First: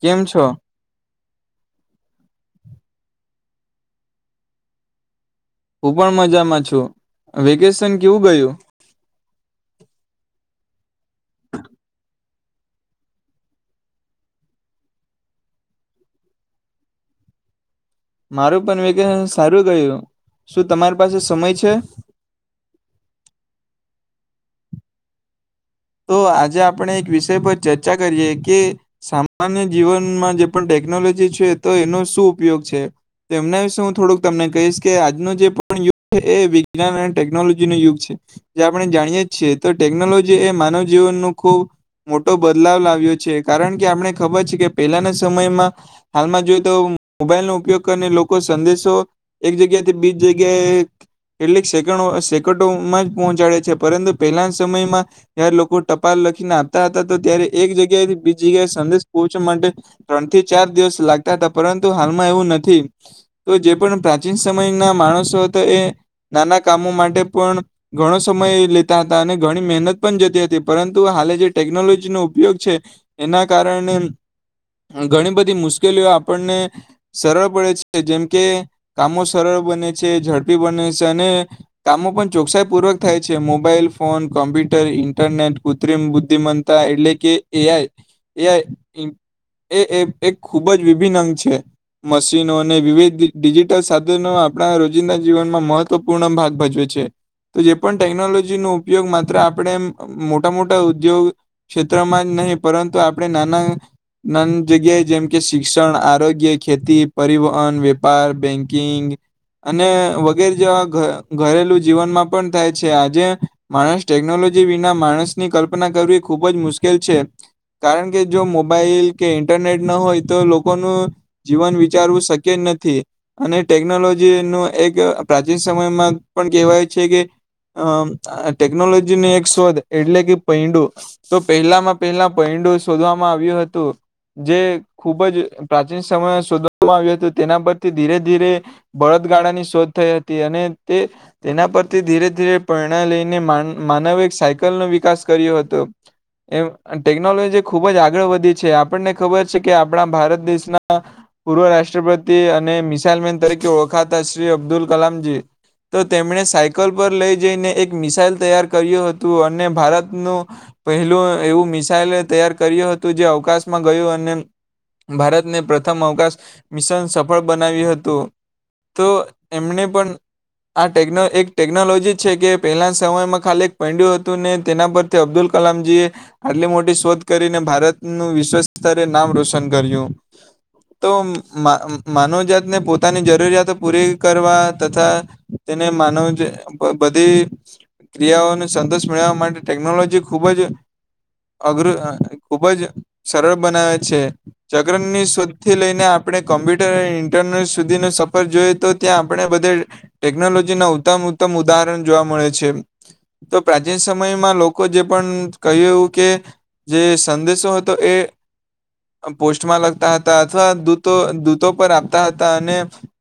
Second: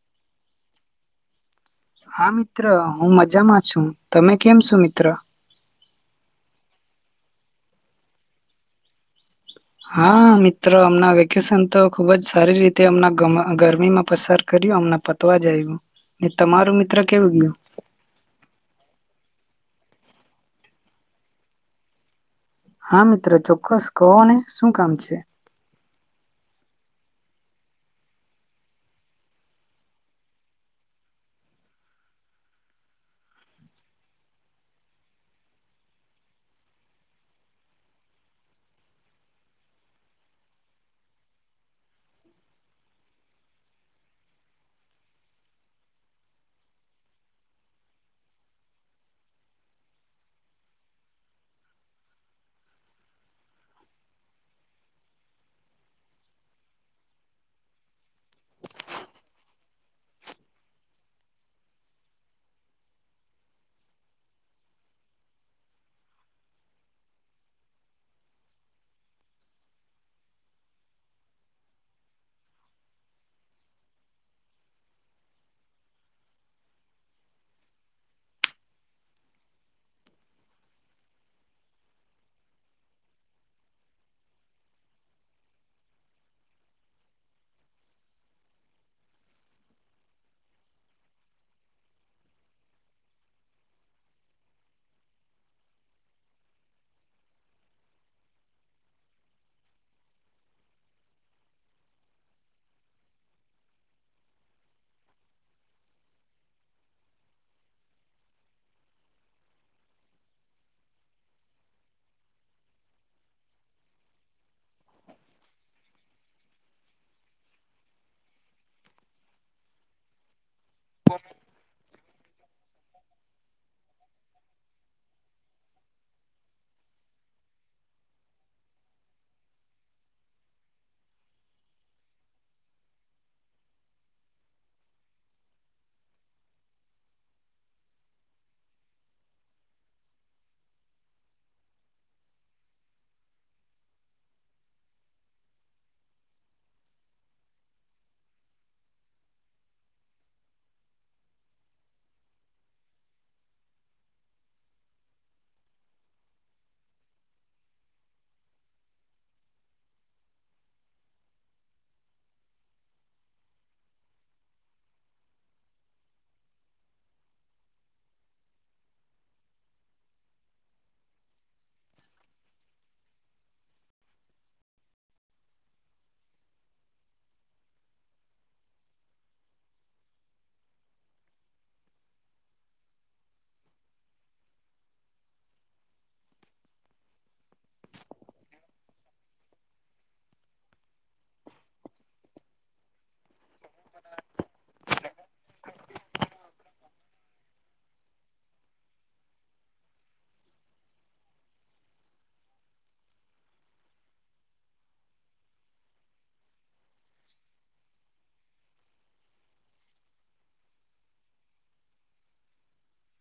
કેમ છો? હા મિત્ર હું મજામાં છું. તમે કેમ છો મિત્ર? હું પણ મજામાં છું. આ વેકેશન કેવું ગયું? હા મિત્ર અમના વેકેશન તો ખુબ જ સારી રીતે ગમ ગરમીમાં પસાર કર્યું. અમ પ તો જ આવ્યું. ને તમારું મિત્ર કેવું ગયું? મારું પણ વેકેશન સારું ગયું. શું તમારી પાસે સમય છે? હા મિત્ર ચોક્કસ, કહો ને શું કામ છે? તો આજે આપણે એક વિષય પર ચર્ચા કરીએ કે સામાન્ય જીવનમાં જે પણ ટેકનોલોજી છે તો એનો શું ઉપયોગ છે? તેમના વિશે હું થોડુંક તમને કહીશ કે આજનું જે પણ યુગ છે, એ વિજ્ઞાન અને ટેકનોલોજી ન યુગ છે. જે આપણે જાણીયે છીએ તો ટેકનોલોજી એ માનવ જીવન નું ખૂબ મોટો બદલાવ લાવ્યો છે કારણ કે, આપણે ખબર છે કે પહેલાના સમયમાં હાલમાં જોઈએ તો મોબાઈલ નો ઉપયોગ કરીને લોકો સંદેશો એક જગ્યાથી બીજ જગ્યાએ કેટલીક સેંકડો સેકટોમાં જ પહોંચાડે છે. પરંતુ, પહેલા સમયમાં ત્યારે લોકો ટપાલ લખીને આપતા હતા તો, ત્યારે એક જગ્યાએ થી બીજી જગ્યાએ સંદેશ પહોંચવા માટે ત્રણ થી ચાર દિવસ લાગતા હતા પરંતુ હાલમાં એવું નથી. તો જે પણ પ્રાચીન સમયના માણસો હતો એ નાના કામો માટે પણ ઘણો સમય લેતા હતા અને ઘણી મહેનત જતી હતી પરંતુ હા જે ટેકનોલોજીનો ઉપયોગ છે એના કારણે ઘણી બધી મુશ્કેલીઓ આપણને સરળ પડે છે જેમ કે કામો સરળ બને છે ઝડપી બને છે અને કામો પણ ચોકસાઈ પૂર્વક થાય છે, મોબાઈલ ફોન કોમ્પ્યુટર. ઇન્ટરનેટ, કૃત્રિમ બુદ્ધિમત્તા એટલે કે એઆઈ એ એપ એક ખૂબ જ વિભિન્ન અંગ છે. મશીનો અને વિવિધ ડિજિટલ સાધનો આપણા રોજિંદા જીવનમાં મહત્વપૂર્ણ ભાગ ભજવે છે. તો જે પણ ટેકનોલોજી નો ઉપયોગ માત્ર આપ આપણે મોટા મોટા ઉદ્યોગ, ક્ષેત્રમાં જ નહીં પરંતુ આપણે નાના નાન જગ્યાએ જેમ કે શિક્ષણ, આરોગ્ય, ખેતી, પરિવહન, વેપાર, બેંકિંગ, અને વગેરે જેવા ઘ ઘરેલું જીવનમાં પણ થાય છે આજે માણસ ટેકનોલોજી વિના માણસની કલ્પના કરવી ખૂબ જ મુશ્કેલ છે. કારણ કે જો મોબાઈલ કે ઇન્ટરનેટ ના હોય તો લો કોનું, જીવન વિચારવું શક્ય નથી. અને ટેકનોલોજી નો એક પ્રાચીન સમયમાં પણ કહેવાય છે કે અ ટેકનોલોજી ને એક શોધ એટલે કે પૈંડું તો પહેલામાં પહેલા પૈંડું શોધવામાં આવ્યું હતું. જે ખૂબ જ પ્રાચીન સમયમાં શોધવામાં આવ્યું હતું તેના પરથી ધીરે ધીરે બળદ ગાડાની શોધ થઈ હતી અને તે તેના પરથી ધીરે ધીરે પરણા લઈને માન માનવ એક સાયકલનો વિકાસ કર્યો હતો. એમ ટેકનોલોજી ખુબ જ આગળ વધી છે આપણને ખબર છે, કે આપણા ભારત દેશના પૂર્વ રાષ્ટ્રપતિ અને મિસાાઈલ મેન તરીકે ઓળખાતા શ્રી અબ્દુલ કલામજી તો તેમણે સાયકલ પર લઈ જઈને એક મિસાઇલ તૈયાર કર્યું હતું અને ભારતનું પહેલું એવું મિસાઇલ તૈયાર કર્યું હતું જે અવકાશમાં ગયુ અને ભારતને પ્રથમ અવકાશ મિશન સફળ બનાવ્યું હતુ. તો એમને પણ આ ટેકનો એક ટેકનોલોજી છે કે પહેલા સમયમાં ખાલી પંડ્યું હતું ને તેના પરથી અબ્દુલ કલામજીએ. આટલી મોટી શોધ કરીને ભારતનું વિશ્વસ્તરે નામ રોશન કર્યુ તો મા માનવજાતને પોતાની જરૂરિયાતો પૂરી કરવા તથા તેને માનવ જ બ બધી ક્રિયાઓને સંતેશ મેળવવા માટે ટેકનોલોજી ખૂબ જ અઘરું ખૂબ જ સરળ બનાવે છે. ચગ્રન ની શોધથી લઈને આપણે કોમ્પ્યુટર ઇન્ટરનેટ સુધીનો સફર જોઈએ તો ત્યાં આપણે બધે ટેકનોલોજી ના ઉત્તમ ઉત્તમ ઉદાહરણ જોવા મળે છે. તો પ્રાચીન સમયમાં લોકો જે પણ કહુ કે જે સંદેશો હતો એ પોસ્ટમાં લગતા હતા અથવા દૂતો દૂતો પર આપતા હતા અને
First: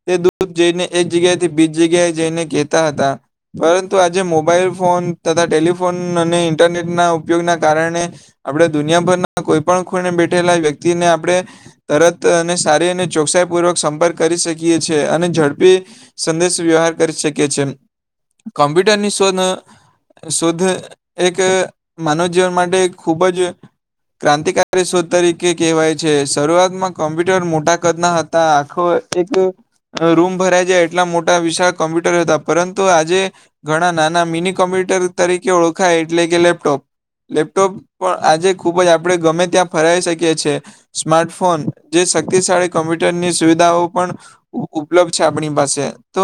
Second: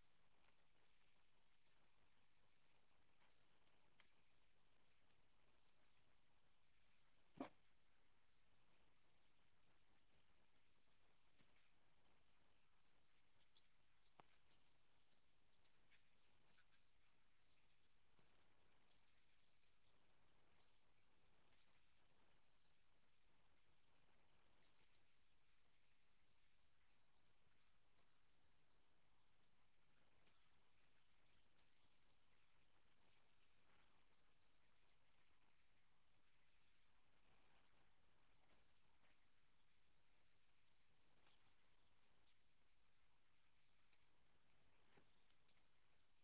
તે દૂધ જઈને એક જગ્યાથી બીજી જગ્યાએ જઈને કહેતા હતા પરંતુ આજે મોબાઈલ ફોન તથા ટેલિફોન અને ઇન્ટરનેટ ના ઉપયોગના કારણે આપણેે દુનિયાભરના કોઈ પણ ખૂણે બેઠેલા વ્યક્તિને આપણેે તરતને સારી અને ચોકસાઈ પૂર્વક સંપર્ક કરી શકીએ છી અને ઝડપી સંદેશ વ્યવહાર કરી શકીએ છીએ, કોમ્પ્યુટરની શો શુદધ એક માનવ જીવન માટે ખૂબ જ ક્રાંતિકારી શોધ તરીકે કહેવાય છે શરૂઆતમાં કોમ્પ્યુટર મોટા કદના હતા, આખો એક રૂમ ભરાઈ જાય એટલા મોટા વિશાળ કોમ્પ્યુટર હતા પરંતુ આજે ઘણા નાના મિની કમ્પ્યુટર તરીકે ઓળખાય એટલે કે લેપટોપ લેપટોપ પણ આજે ખૂબ જ આપણે ગમે ત્યાં ફરાવી શકીએ છીએ. સ્માર્ટફોન જે શક્તિશાળી કમ્પ્યુટરની સુવિધાઓ પણ ઉ ઉપલબ્ધ છે આપણી પાસે તો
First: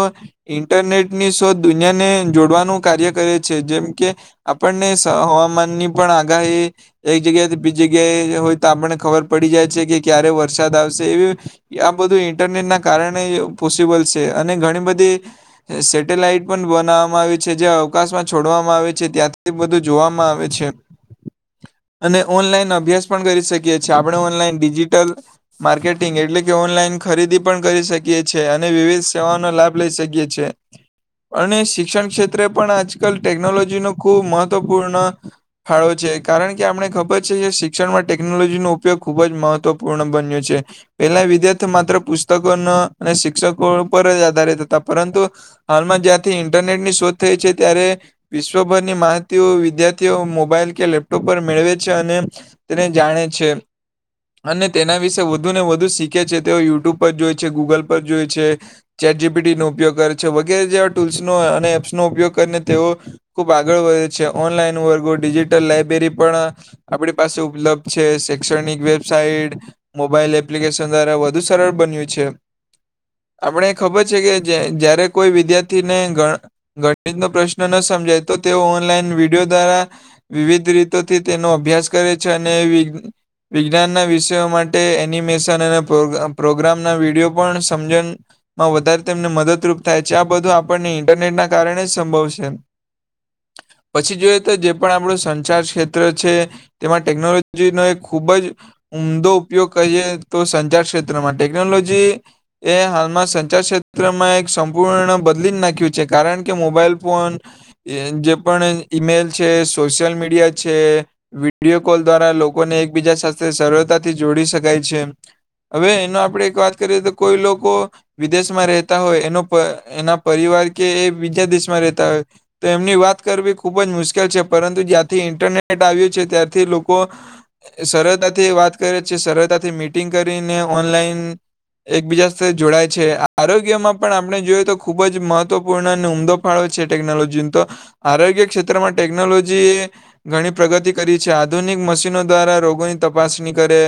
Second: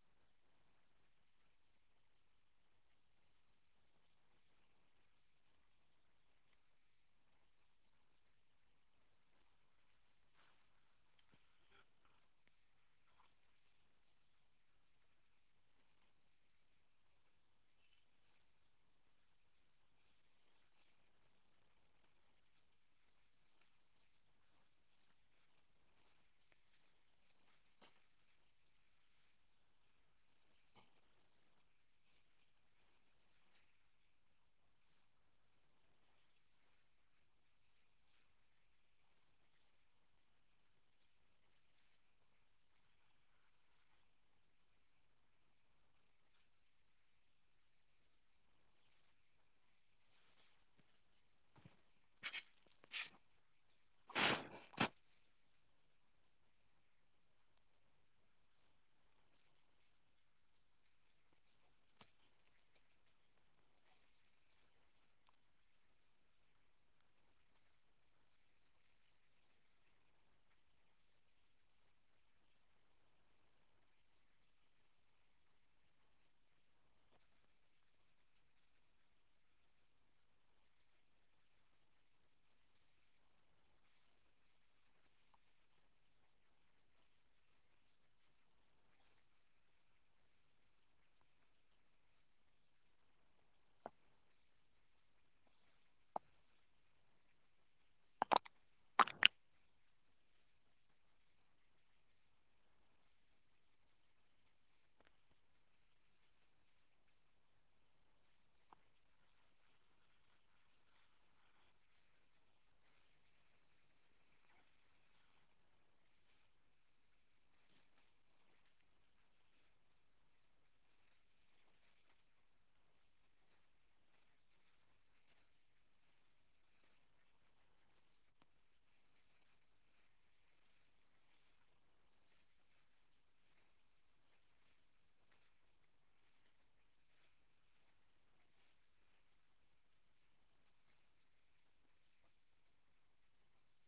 ઈન્ટરનેટ ની શોધ દુનિયાને જોડવાનું કાર્ય કરે છે, જેમ કે આપણને સ હવામાન ની પણ આગાહી એક જગ્યાથી બીજી જગ્યાએ હોય તો આપને ખબર પડી જાય છે કે ક્યારે વરસાદ આવશે એવી આ બધું ઇન્ટરનેટના કારણે પોસિબલ છે અને ઘણી બધી સેટેલાઈટ પણ બનાવવામાં આવી છે, જે અવકાશમાં છોડવામાં આવે છે, ત્યાંથી બધું જોવામાં આવે છે. અને ઓનલાઈન અભ્યાસ પણ કરી શકીએ છીએ આપણે ઓનલાઈન ડિજિટલ માર્કેટિંગ એટલે કે ઓનલાઈન ખરીદી પણ કરી શકીએ છીએ અને વિવિધ સેવાઓનો લાભ લઈ શકીએ છીએ અને શિક્ષણ ક્ષેત્રે પણ આજકાલ ટેકનોલોજી નો ખુબ મહત્વપૂર્ણ ફાળવે છે કારણ કે આપણે ખબર છે, કે શિક્ષણમાં ટેકનોલોજીનો ઉપયોગ ખૂબ જ મહત્વપૂર્ણ બન્યો છે. પેલા વિદ્યાર્થી માત્ર પુસ્તકો અને શિક્ષકો પર જ આધારિત હતા પરંતુ હાલમાં જ્યાારથી ઇન્ટરનેટની શોધ થઈ છે, ત્યારે વિશ્વભરની માહિતી વિદ્યાર્થીઓ મોબાઈલ કે લેપટોપ પર મેળવે છે અને તેને જાણે છે. અને તેના વિશે વધુ ને વધુ શીખે છે તેઓ યુટ્યુબ પર જોય છે ગૂગલ પર જોય છે. ચેટ જીપીટી નો ઉપયોગ કરે છે વગેરે જેવા ટૂલ્સનો અને એપ્સનોો ઉપયોગ કરીને તેઓ ખુબ આગળ વધે છે, ઓનલાઈન વર્ગો ડિજિટલ લાયબ્રેરી પણ આપણી પાસે ઉપલબ્ધ છે શૈક્ષણિક વેબસાઇટ મોબાઈલ એપ્લિકેશન દ્વારા વધુ સરળ બન્યું છે. આપણે ખબર છે, કે જય્ જ્યારે કોઈ વિદ્યાર્થીને ગણ ગણિત નો પ્રશ્ન ન સમજાય તો તેઓ ઓનલાઈન વિડીયો દ્વારા વિવિધ રીતોથી તેનો અભ્યાસ કરે છે અને વિજ્ઞાનના વિષયો માટે એનિમેશન અને પ્રો પ્રોગ્રામના વિડીયો પણ સમજણ માં વધારે તેમને મદદરૂપ થાય છે આ બધું આપણને ઇન્ટરનેટના કારણે જ સંભવ છે. પછી જોઈએ તો જે પણ આપણું સંચાર ક્ષેત્ર છે. તેમાં ટેકનોલોજી નો એક ખૂબ જ ઉમદો ઉપયોગ કરીએ તો સંચાર ક્ષેત્રમાં ટેકનોલોજી એ હાલમાં સંચાર ક્ષેત્રમાં એક સંપૂર્ણ બદલી નાખ્યું છે. કારણ કે મોબાઈલ ફોન એ જે પણ ઈમેલ છે, સોશિયલ મીડિયા છે, વિડીયો કોલ દ્વારા લોકોને એકબીજા સાથે સરળતાથી જોડી શકાય છે. હવે એનો આપડે એક વાત કરીએ તો કોઈ લોકો વિદેશમાં રહેતા હોય એનો પ એના પરિવાર કે એ બીજા દેશમાં રહેતા હોય તો એમની વાત કરવી ખૂબ જ મુશ્કેલ છે પરંતુ જ્યારથી ઇન્ટરનેટ આવ્યું છે ત્યારથી લોકો સરળતાથી વાત કરે છે સરળતાથી મીટિંગ કરીને ઓનલાઈન એકબીજા સાથે જોડાય છે આરોગ્યમાં પણ આપણે જોઈએ તો ખુબ જ મહ ત્વ પૂર્ણ અને ઉમદો ફાળો છે ટેકનોલોજી તો આરોગ્ય ક્ષેત્રમાં ટેકનોલોજી એ ઘણી પ્રગતિ કરી છે આધુનિક મશીનો દ્વારા રોગોની તપાસણી કરે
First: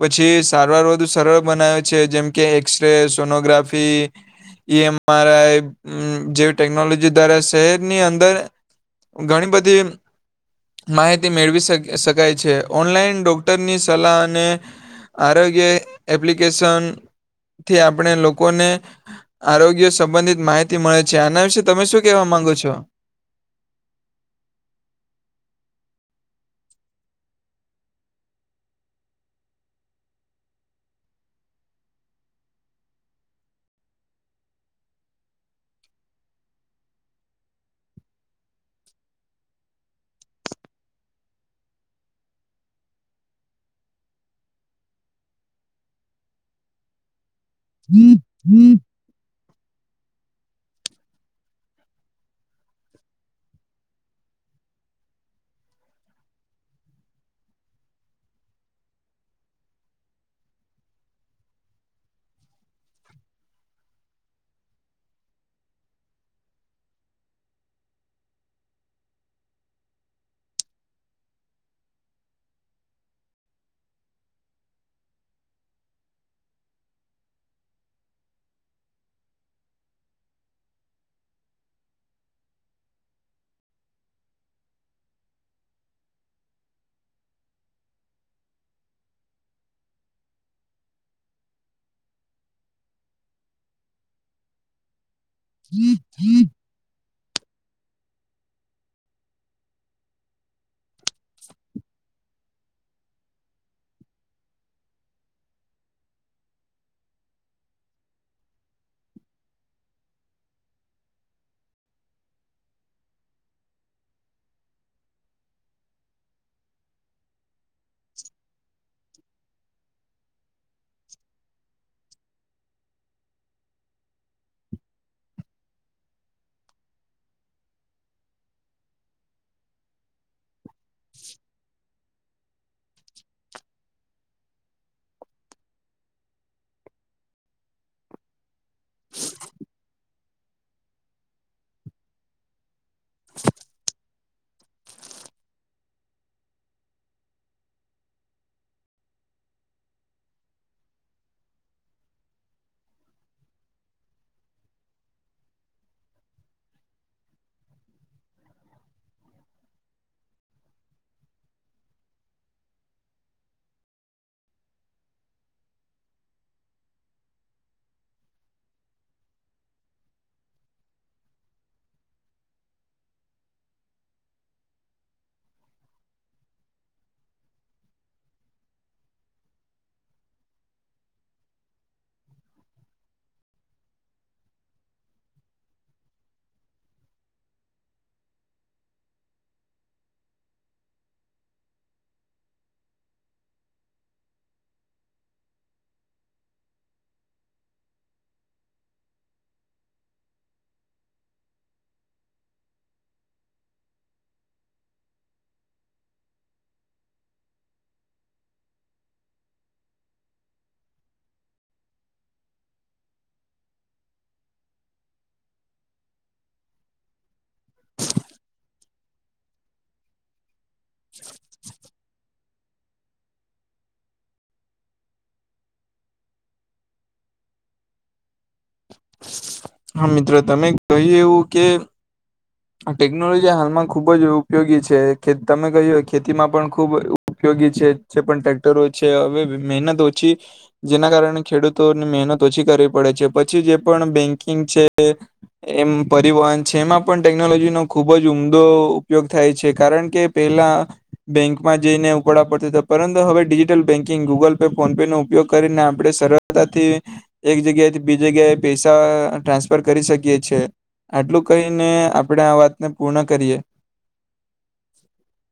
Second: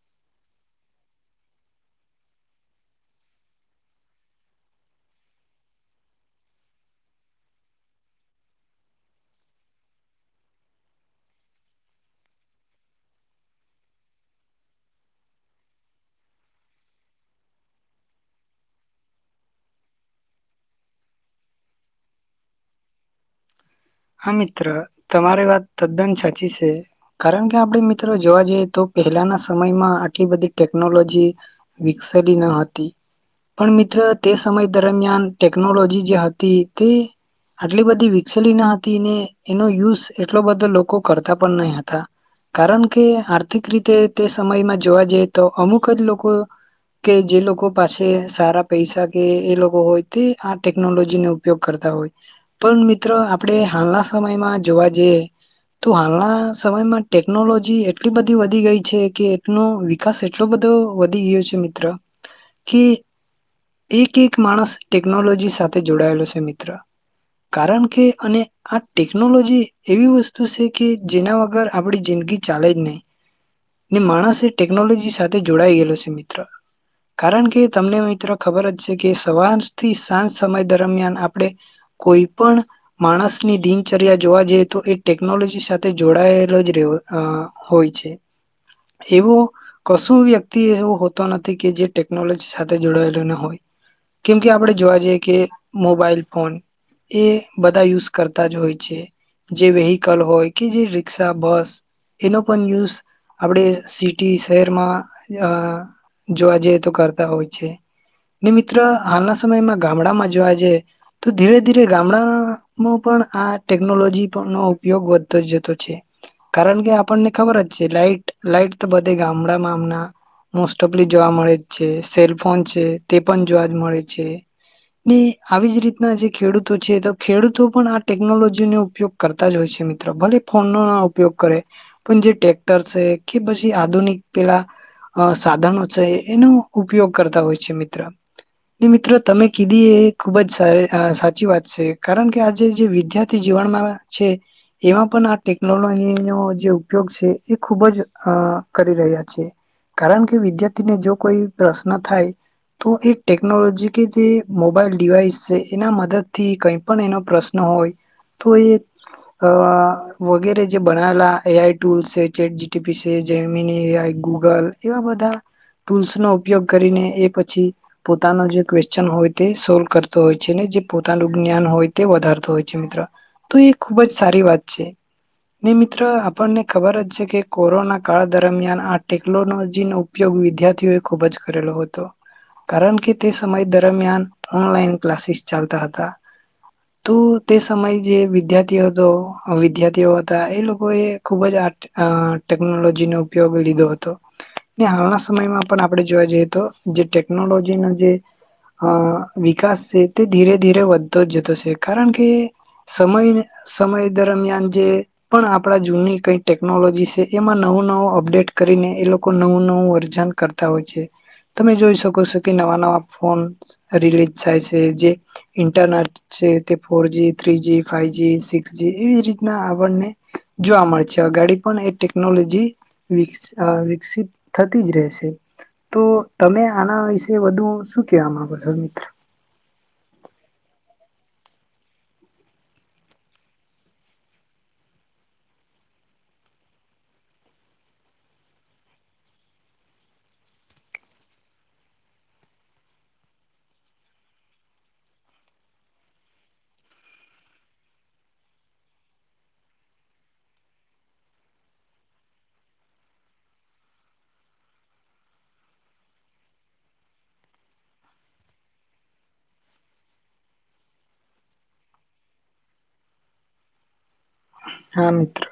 પછી સારવાર વધુ સરળ બનાવે છે જેમકે એક્સરે, સોનોગ્રાફી, એ એમ આર આઈ જેવી ટેકનોલોજી દ્વારા શહેરની અંદર ઘણી બધી માહિતી મેળવી શ શકાય છે ઓનલાઈન ડોક્ટરની સલાહ અને આરોગ્ય એપ્લિકેશન થી આપણે લોકોને આરોગ્ય સંબંધિત માહિ તી મળે છે આના વિશે તમે શું કેવા માંગો છો? હા મિત્ર તમારી વાત તદ્દન સાચી છે. કારણ કે આપણે મિત્રો જોવા જઈએ તો પહેલાના સમયમાં આટલી બધી ટેકનોલોજી વિકસેલી ન હતી પણ મિત્ર તે સમય દરમિયાન ટેકનોલોજી જે હતી તે આટલી બધી વિકસેલી ન હતી ને એનો યુઝ એટલો બધો લોકો કરતા પણ નહી હતા કારણ કે આર્થિક રીતે તે સમયમાં જોવા જઈ તો અમુક જ લોકો કે જે લોકો પાસે સારા પૈસા કે એ લોકો હોય તે આ ટેકનોલોજી નો ઉપયોગ કરતા હોય પણ મિત્ર આપડે હાલના સમયમાં જોવા જઈએ તો હાલના સમયમાં ટેકનોલોજી એટલી બધી વધી ગઈ છે કે એકનો વિકાસ એટલો બધો વધી ગયો છે મિત્ર કે એક એક માણસ ટેકનોલોજી સાથે જોડાયેલો છે મિત્ર કારણ કે અને આ ટેકનોલોજી એવી વસ્તુ છે કે જેના વગર આપણી જિંદગી ચાલે જ નહી ને માણસ એ ટેકનોલોજી સાથે જોડાઈ ગયેલો છે, મિત્ર. કારણ કે તમને મિત્રો ખબર જ છે કે સવારથી સાંજ સમય દરમિયાન આપણે કોઈ પણ માણસની દિનચર્યા જોવા જઈએ તો એ ટેકનોલોજી સાથે જોડાયેલો જ રહો અ હોય છે એવો કશું વ્યક્તિ એવું હોતો નથી કે જે ટેકનોલોજી સાથે જોડાયેલ ના હોય કેમ કે આપણે જોવા જઈએ કે મોબાઈલ ફોન એ બધા યુઝ કરતા જ હોય છે જે વેહિકલ હોય કે જે રિક્ષા, બસ, એનો પણ યુઝ આપણે સિટી શહેરમાં અ જોવા જઈએ તો કરતા હોય છે. ને મિત્ર હાલના સમયમાં ગામડામાં જોવા જઈએ તો ધીરે ધીરે ગામડામાં માં પણ આ ટેકનોલોજી નો ઉપયોગ વધતો જતો છે. કારણ કે આપણને ખબર જ લાઈટ લાઈટ તો બધે ગામડામાં મોસ્ટ ઓફલી જોવા મળે જ છે સેલ્ફ ફોન છે તે પણ જોવાજ મળે છે ને આવી જ રીતના જે ખેડૂતો છે તો ખેડૂતો પણ આ ટેકનોલોજી નો ઉપયોગ કરતા જ હોય છે મિત્રો ભલે ફોનનો ના ઉપયોગ કરે. પણ જે ટેક્ટર છે કે પછી આધુનિક પેલા અ સાધનો છે એનો ઉપયોગ કરતા હોય છે મિત્ર. ને મિત્રો તમે કીધી એ ખુબ જ સાર સાચી વાત છે. કારણ કે આજે જે વિદ્યાર્થી જીવનમાં છે. એમાં પણ આ ટેકનોલોજીનો જે ઉપયોગ છે એ ખૂબ જ અ કરી રહ્યા છે. કારણ કે વિદ્યાર્થીને જો કોઈ પ્રશ્ન થાય. તો એ ટેકનોલોજી કે જે મોબાઈલ ડીવાઈસ છે એના મદદ થી કંઈ પણ એનો પ્રશ્ન હોય તો એ અ વગેરે જે બનાવેલા એ આઈ ટુલ્ છે ચેટ જીટીપી છે જેમીની એ આઈ ગુગલ એવા બધા ટૂલ્સ નો ઉપયોગ કરીને એ પછી પોતાનો જે ક્વેશ્ચન હોય તે સોલ્વ કરતો હોય છે ને જે પોતાનું જ્ઞાન હોય તે વધારતો હોય છે મિત્રો તો એ ખુબ જ સારી વાત છે. ને મિત્ર આપણને ખબર જ છે કે કોરોના કાળ દરમિયાન આ ટેકનોલોજીનો ઉપયોગ વિદ્યાર્થીઓ એ ખુબ જ કરેલો હતો. કારણ કે તે સમય દરમિયાન ઓનલાઈન ક્લાસીસ ચાલતા હતા. તો તે સમયે જે વિદ્યાર્થી હતો વિદ્યાર્થીઓ હતા એ લોકો એ ખુબ જ આ અ ટેકનોલોજી નો ઉપયોગ લીધો હતો. હાલના સમયમાં પણ આપણે જોવા જઈએ તો જે ટેકનોલોજીના જે અ વિકાસ છે તે ધીરે ધીરે વધતો જ જતો છે કારણ કે સમય સમય દરમિયાન જે પણ આપણા જૂની કઈ ટેકનોલોજી છે એમાં નવું નવું અપડેટ કરીને એ લોકો નવું નવું વર્જન કરતા તા હોય છે. તમે જોઈ શકો છો કે નવા નવા ફોન રિલીઝ થાય છે જે ઇન્ટરનેટ છે તે four G three G five G six G એવી જ રીતના આપડને. જોવા મળે છે ગાડી પણ એ ટેકનોલોજી વિક અ વિકસિત થતી જ રહેશે. તો તમે આના વિશે વધુ શું કેવા માંગો છો મિત્ર હા મિત્ર તમે કહી એવું કે ટેકનોલોજી હાલમાં ખુબ જ ઉપયોગી છે તમે કહ્યું ખેતીમાં પણ ખૂબ ઉપયોગી છે જે પણ ટ્રેક્ટરો છે હવે મહેનત ઓછી જેના કારણે ખેડૂતોની મહેનત ઓછી કરવી પડે છે પછી જે પણ બેંકિંગ છે. એમ પરિવહન છે એમાં પણ ટેકનોલોજીનો ખૂબ જ ઉમદો ઉપયોગ થાય છે કારણ કે પેલા બેન્કમાં જઈને ઉપાડા પડત હતા પરંતુ હવે digital banking Google pay phone pay નો ઉપયોગ કરીને આપણે સરસ તાથી એક જગ્યાએથી બી જગ્યાએ પૈસા ટ્રાન્સફર કરી શકીએ છે. આટલું કહીને આપણેે આ વાતને પૂર્ણ કરીએ. હા મિત્ર.